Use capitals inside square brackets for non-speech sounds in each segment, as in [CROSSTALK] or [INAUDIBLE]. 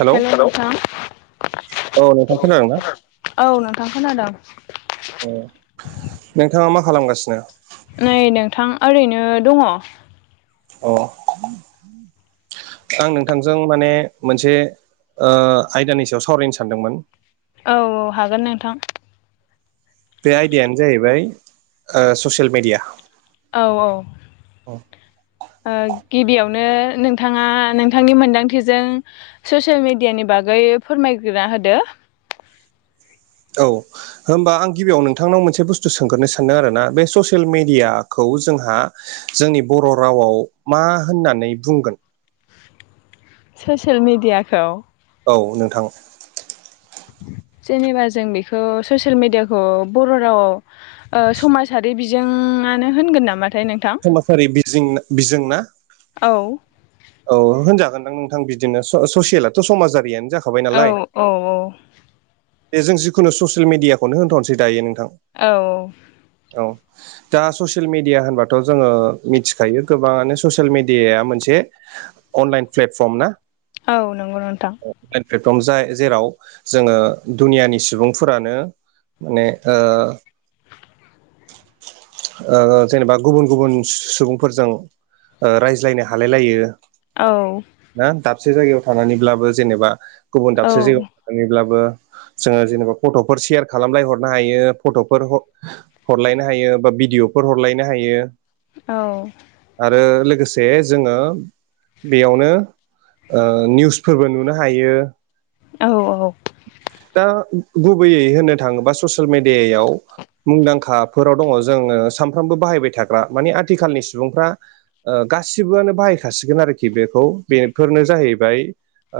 Hello hello नोंथां औ नोंथां खोनादों ना औ नोंथां खोनादों। अ नोंथाङा मा खालामगासिनो? नै नोंथां ओरैनो दङ। अ। आं नोंथांजों माने मोनसे ओ आयदानि सायाव सावरायनो सानदोंमोन। औ औ हागोन नोंथां। बे आयदायानो जाहैबाय ओ ससियेल मेडिया। औ औ। ओ गिबियावनो नोंथाङा नोंथांनि मोनदांथिजों ससियेल मेडियानि बागै फोरमायग्रोना होदो। औ। होमबा आं गिबियाव नोंथांनाव मोनसे बुस्थु सोंग्रोनो सानदों आरोना। बे ससियेल मेडियाखौ जोंहा जोंनि बर' रावाव मा होननानै बुंगोन? ससियेल मेडियाखौ? औ नोंथां। जेनेबा जों बेखौ ससियेल मेडियाखौ बर' रावाव ओ समाजारि बिजोंआनो होनगोन नामाथाय नों समाजारि बिरजों बिजोंना? औ औ होनजागोनदां नोंथां बिदिनो स ससियेलाथ' समाजारियानो जाखाबाय औ नालाय औ दे जों जिखुनु ससियेल मेडियाखौनो होनथ'नोसै दायो नोंथां औ औ दा ससियेल मिडिया होनबाथ' जोङो मिथिखायो गोबाङानो ससियेल मेडियाया मोनसे अनलाइन प्लेटफर्म ना? औ नोंगौ नोंथां [UNINTELLIGIBLE] लाइन प्लेटफर्म जाय जेराव जोङो दुनियानि सुबुंफोरानो माने ओ [INAUDIBLE] ओ जेनेबा गुबुन-गुबुन सुबुंफोरजों ओ रायज्लायनो हालायलायो औ ना दाबसे जायगायाव थानानैब्लाबो जेनेबा गुबुन औ दाबसे जायगायाव थानानैब्लाबो जोङो जेनेबा फट'फोर शेयार खालामलायहरनो हायो फट'फोर ह हरलायनो हायो बा भिडिय'फोर हरलायनो हायो औ आरो लोगोसे जोङो बेयावनो ओ निउसफोरबो नुनो हायो औ औ दा गुबैयै होननो थाङोबा ससेल मेडेयायाव मुंदांखाफोराव दङ जोङो सानफ्रामबो बाहायबाय थाग्रा माने आथिखालनि सुबुंफ्रा ओ गासिबोआनो बाहायखासिगोन आरोखि बेखौ बेफोरनो जाहैबाय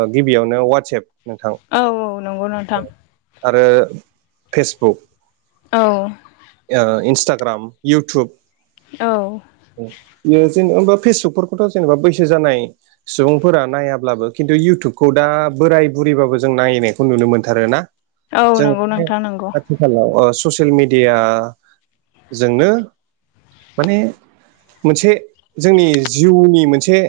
ओ गिबियावनो वाटसएप नोंथां औ औ नंगौ नोंथां आरो फेसबुक औ ओ इन्सटाग्राम इउटुब औ यो जेने होनबा फेसबुकफोरखौथ' जेनेबा बैसो जानाय सुबुंफोरा नायाब्लाबो खिन्थु इउटुबखौ दा बोराइ बुरैबाबो जों नाय [UNINTELLIGIBLE] खौ नुनो मोनथारोना औ जों नंगौ नोंथां नंगौ [UNINTELLIGIBLE] आथिखालाव ओ ससियेल मेडियाजोंनो माने मोनसे जोंनि जिउनि मोनसे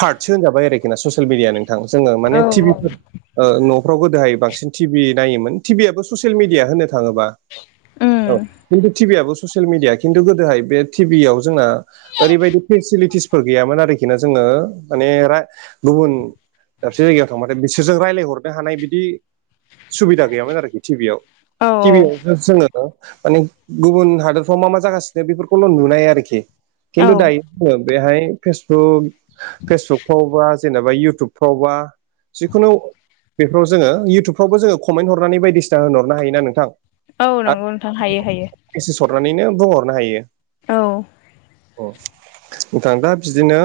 पार्टसो होनजाबाय आरोखि ना ससियेल मेडियाया नोंथां जोङो औ माने औ टिभिफोर ओ न'फ्राव गोदोहाय बांसिन टिभि नायोमोन टिभि आाबो ससियेल मेडिया होनो थाङोबा उम औ खिन्थु टिभि आबो ससियेल मिडिया खिन्थु गोदोहाय बे टिभियाव जोंना ओरैबायदि फेसिलिटिस फोर गैयामोन आरोखि ना जोङो माने रा गुबुन दाबसे जायगायाव थांबाथाय बिसोरजों रायलाय हरनो हानाय बिदि सुबिदा गैयामोन आरोखि टिभियाव औ टिभि आव जोङो माने गुबुन हादोरफ्राव मा मा जागासिनो बेफोरखौल' नुनाय आरोखि औ खिन्थु दायो [UNINTELLIGIBLE] ङो बेहाय फेसबुक फेसबुकफ्रावबा जेनेबा इउटुबफ्रावबा जिखुनु बेफोराव जोङो इउटुबफ्रावबो जोङो कमेन्ट हरनानै बायदिसिना होनोहरनो हायो ना नोंथां औ नंगौ नोंथां हायो हायो मेसेस हरनानैनो बुंहरनो हायो औ अ नोंथां दा बिदिनो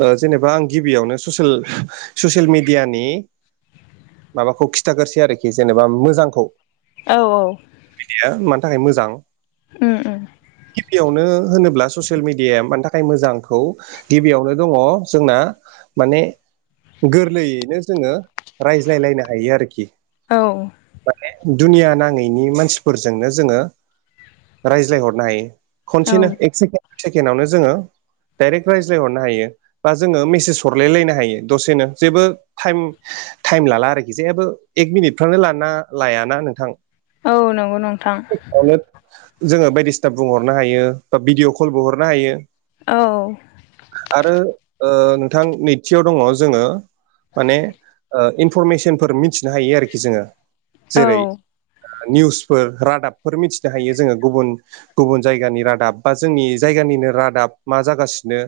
ओ जेनेबा आं गिबियावनो ससेल ससियेल मिडियानि माबाखौ खिथागोरसै आरोखि जेनेबा मोजांखौ औ औ बिदिया मानि थाखाय मोजां ओम ओम यावनो होनोब्ला ससियेल मिडियाया मानि थाख खाय मोजांखौ गिबियावनो दङ जोंना माने गोरलैयैनो जोङो रायज्लायलायनो हायो आरोखि औ माने दुनिया नाङैनि मानसिफोरजोंनो जोङो रायज्लायहरनो हायो औ खनसेनो एक सेके सेकेण्डावनो जोङो डाइरेक्ट राइज्लाय हरनो हायो बा जोङो मेसेज हरलाय लायनो हायो दसेनो जेबो टाइम टाइम लाला आरोखि जेबो एक मिनिटफ्रानो लाना लायाना नोंथां। औ नंगौ नोंथां नो जोङो बायदिसिना बुंहरनो हायो बा भिदिअ' कलबो हरनो हायो औ आरो ओ नोंथां नैथियाव दङ जोङो माने ओ इनफरमेसनफोर मिथिनो हायो आरोखि जोङो औ जेरै ओ निउसफोर रादाबफोर मिथिनो हायो जोङो गुबुन गुबुन जायगानि रादाब बा जोंनि जायगानिनो रादाब मा जागासिनो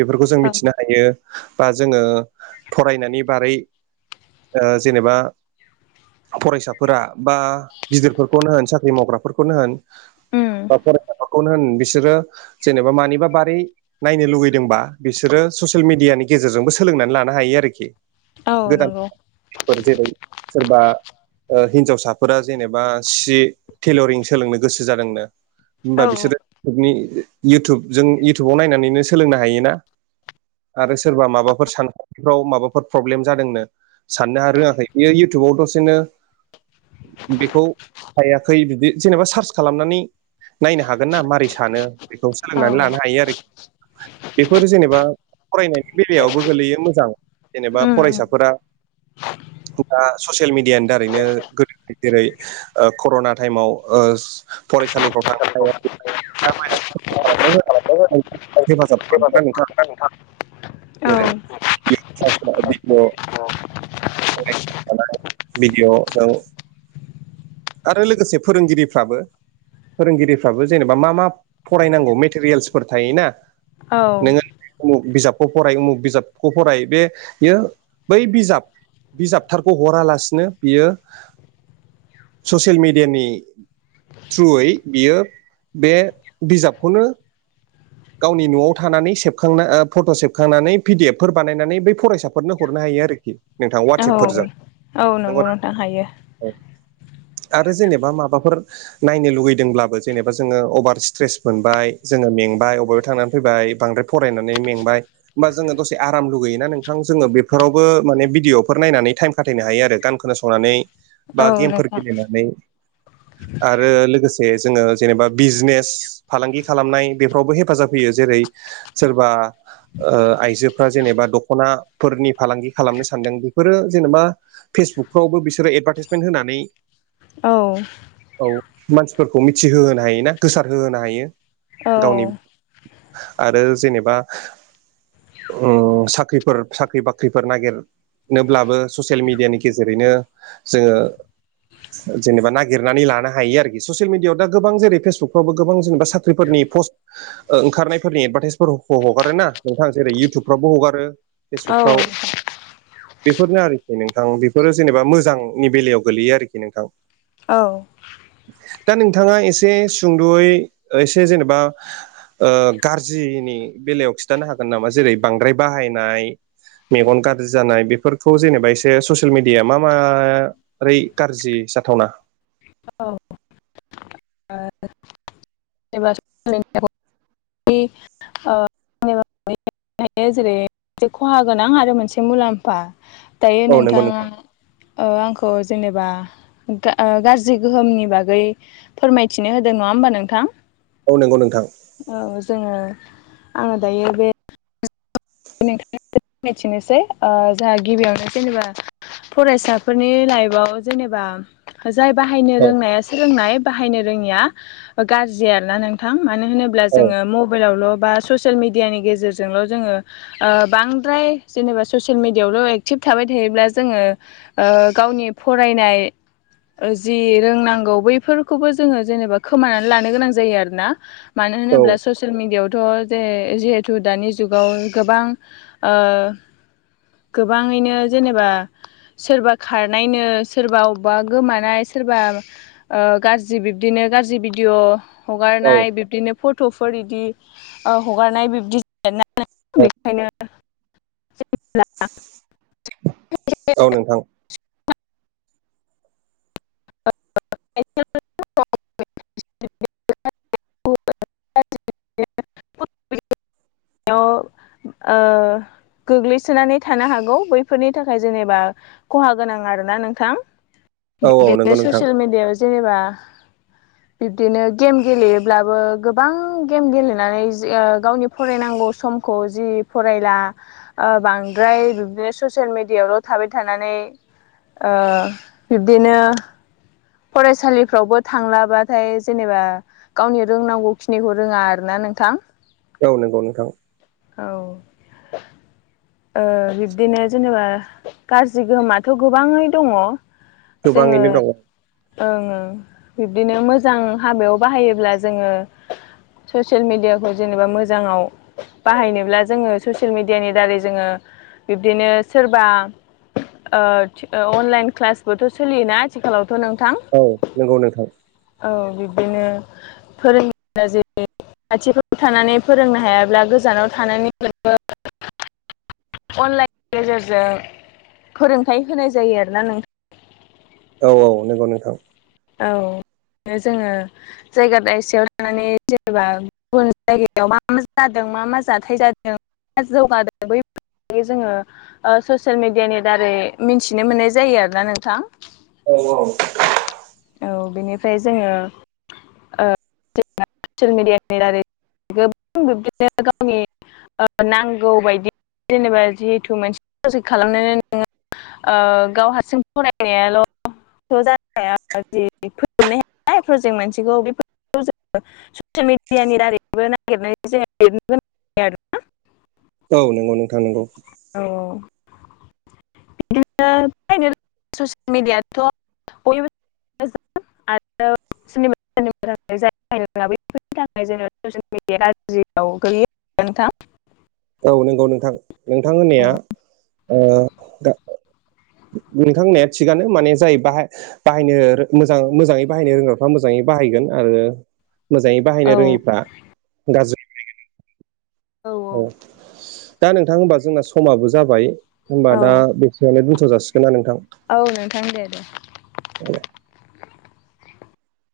बेफोरखौ जों औ मिथिनो हायो बा जोङो फरायनानै बारै ओ जेनेबा फरायसाफोरा बा गिदिरफोरखौनो होन साख्रि मावग्राफोरखौनो होन उम बा फरायसाफोरखौनो होन बिसोरो जेनेबा मानिबा बारै नायनो लुगैदोंबा बिसोरो ससियेल मिडियानि गेजेरजोंबो सोलोंनानै लानो हायो आरोखि। औ गोदान नंगौ फोर जेरै सोरबा हिनजावसाफोरा जेनेबा सि टेलरिं सोलोंनो गोसो जादोंनो औ होमबा बिसोरो [UNINTELLIGIBLE] इउटुब जों इउटुबाव नायनानैनो सोलोंनो हायोना आरो सोरबा माबाफोर सानफ्राव माबाफोर प्रब्लेम जादोंनो साननो हा रोङाखै बेयो इउटुबाव दसेनो बेखौ हायाखै बिदि जेनेबा सार्च खालामनानै नायनो हागोन ना मारै सानो बेखौ औ सोलोंनानै लानो हायो आरो बेफोर जेनेबा फरायनाय बेलायावबो गोलैयो मोजां जेनेबा उम फरायसाफोरा दा ससियेल मिडियानि दारैनो गोदो जेरै ओ कर'ना टाइमाव ओ फरायसालिफ्राव थांनो हायाखै [UNINTELLIGIBLE] हेफाजाब खालामगोना नोंथां औ जेरै [UNINTELLIGIBLE] [UNINTELLIGIBLE] भडिअ जों आरो लोगोसे फोरोंगिरिफ्राबो फोरोंगिरिफ्राबो जेनेबा मा मा फरायनांगौ मेटेरियेल्सफोर थायोना औ नोङो उमुख बिजाबखौ फराय उमुक बिजाबखौ फराय बेयो बै बिजाब बिजाबथारखौ हरालासिनो बियो ससियेल मेडियानि थ्रुयै बियो बे बिजाबखौनो गावनि न'आव थानानै सेबखांना फट' सेबखांनानै पि डि एफ फोर बानायनानै बै फरायसाफोरनो हरनो हायो आरोखि। नोंथां औ वाटत्सएपफोरजों औ नंगौ नंगौना नोंथां हायो आरो जेनेबा माबाफोर नायनो लुगैदोंब्लाबो जेनेबा जोङो अभार स्ट्रेस मोनबाय जोङो मेंबाय बो थांनानै फैबाय बांद्राय फरायनानै मेंबाय होमबा जोङो दसे आराम लुगैयोना नोंथां जोङो बेफोरावबो माने भिदिअफोर नायनानै टाइम खाथायनो हायो आरो गान खोनासंनानै बा औ गेमफोर नोंथां गेलेनानै आरो लोगोसे जोङो जेनेबा बिजनेस फालांगि खालामनाय बेफोरावबो हे फाजाब होयो जेरै सोरबा आइजोफ्रा जेनेबा दख'नाफोरनि फालांगि खालामनो सानदों बेफोरो जेनेबा फेसबुकफ्रावबो बिसोरो एडभार्टाइसमेन्ट होनानै औ औ मानसिफोरखौ मिथिहोहोनो हायो ना गोसारहोहोनो हायो औ गावनि आरो जेनेबा उम साख्रिफोर साख्रि बाख्रिफोर नागिर ब्लाबो ससियेल मिडियानि गेजेरैनो जोङो जेनेबा नागिरनानै लानो हायो आरोखि ससियेल मिडियाआव दा गोबां जेरै फेसबुकफ्रावबो गोबां जेनेबा साख्रिफोरनि पस्ट ओंखारनायफोरनि एडभार्टाइसफोरखौ हगारो ना नोंथां जेरै इयउटुबफ्रावबो हगारो औ फेसबुकफ्राव बेफोरनो आरोखि नोंथां बेफोरो जेनेबा मोजांनि बेलायाव गोलैयो आरोखि नोंथां औ दा नोंथाङा एसे सुंद'यै एसे जेनेबा गाज्रिनि बेलायाव खिन्थानो हागोन नामा जेरै बांद्राय बाहायनाय मेगन गाज्रि जानाय बेफोरखौ जेनेबा एसे ससियेल मिडिया मा मा ओरै गाज्रि जाथावना औ [UNINTELLIGIBLE] एबार [UNINTELLIGIBLE] [UNINTELLIGIBLE] हायो जेरै मोनसे खहा गोनां आरो मोनसे मुलाम्फा दायो औ नंगौ नोंथाङा नोंथां आंखौ जेनेबा गाज्रि गोहोमनि बागै फोरमायथिनो होदों नङा होमबा नोंथां औ नंगौ नोंथां। औ जोङो। आङो दायो बे [UNINTELLIGIBLE] थिनोसै गिबियावनो जेनेबा फरायसाफोरनि लाइफआव जेनेबा जाय बाहायनो औ रोंनाया रोंनाय बाहायनो रोङिया गाज्रि आरोना नोंथां मानो होनोब्ला अब्ला औ जोङो मबाइलावल' बा ससियेल मिडियानि गेजेरजोंल' जोङो बांद्राय जेनेबा ससियेल मिडियायावल' एक्टिभ थाबाय थायोब्ला जोङो ओ गावनि फरायनाय जि रोंनांगौ बैफोरखौबो जोङो जेनेबा खोमानानै लानो गोनां जायो आरोना मानो औ होनोब्ला ससियेल मिडियायावथ' जे जिहेथु दानि जुगाव गोबां ओ गोबाङैनो जेनेबा सोरबा खारनायनो सोरबा अबेबा गोमानाय सोरबा ओ गाज्रि बिब्दिनो गाज्रि भिडिअ' औ हगारनाय बिब्दिनो फट'फोर इदि ओ हगारनाय बिबदि जायो [UNINTELLIGIBLE] औ बेखायनो औ नोंथां। [UNINTELLIGIBLE] [UNINTELLIGIBLE] ओ गोग्लैसोनानै थानो हागौ बैफोरनि थाखाय जेनेबा खहा गोनां आरोना नोंथां औ औ नंगौ बिदिनो नोंथां ससियेल मिडियायाव जेनेबा बिब्दिनो गेम गेलेयोब्लाबो गोबां गेम गेलेनानै ओ गावनि फरायनांगौ समखौ जि फरायला। ओ बांद्राय बिब्दिनो ससियेल मिडियावल' थाबाय थानानै ओ बिब्दिनो फरायसालिफ्रावबो थांलाबाथाय जेनेबा गावनि रोंनांगौखिनिखौ रोङा आरोना नोंथां औ नंगौ नोंथां। औ ओ बिब्दिनो जेनेबा गाज्रि गोहोमाथ' गोबाङै दङ गोबाङैनो दं ओं ओं बिब्दिनो मोजां हाबायाव बाहायोब्ला जोङो ससियेल मिडियाखौ जेनेबा मोजाङाव बाहायनोब्ला जोङो ससियेल मिडियानि दारै जोङो बिब्दिनो सोरबा ओ अनलाइन क्लासबोथ' सोलियोना आथिखालावथ' नोंथां। औ नंगौ नोंथां। औ बिब्दिनो फोरोंगिरिया जेरै खाथिफोराव थानानै फोरोंनो हायाब्ला गोजानाव थानानै [UNINTELLIGIBLE] अनलाइननि गेजेरजों फोरोंथायाइ होनाय जायो आरोना नोंथां। औ औ नंगौ नोंथां। औ जोङो जायगा दयसेयाव थानानै जेनेबा गुबुन जायगायाव मा मा जादों मा मा जाथाय जादों माया जौगादों बैफोर बियो जोङो ओ ससियेल मिडियानि दारै मिनथिनो मोननाय जायो आरोना नोंथां। औ औ। औ बेनिफ्राय जोङो ओ ससियेल मिडियानि दारै गोबां बिब्दिनो गावनि ओ नांगौ बायदि जेनेबा जिहेथु मोनसे प्रजेक्ट खालामनानै नोङो ओ गाव हारसिं फरायनायाल' थ' जाया जि फोजोबनो हाया प्रजेक्ट मोनसेखौ बे जोङो ससियेल मिडियानि दारैबो नागिरनानै जोङो लिरनो गोनां जायो आरोना। औ नंगौ नोंथां नंगौ। औ औ औ। बिदिनो ससिल मिडियाथ' [UNINTELLIGIBLE] थाखाय जोङो ससियेल मिडिया गाज्रिआव गैैलैयो नोंथां। औ नंगौ नोंथां नोंथां औ होननाया ओ गा नोंथां होननाया थिगानो माने जाय बायाहाय बाहायनो रो मोजां मोजाङै बाहायनो रोंग्राफ्रा मोजाङै बाहायगोन आरो मोजाङै बाहायनो औ रोङिफ्रा गाज्रि ओ औ दा नोंथां होनबा जोंना समाबो जाबाय होनबा औ दा बे बेयावनो दोनथ' जासिगोन ना नोंथां औ नोंथां दे दे।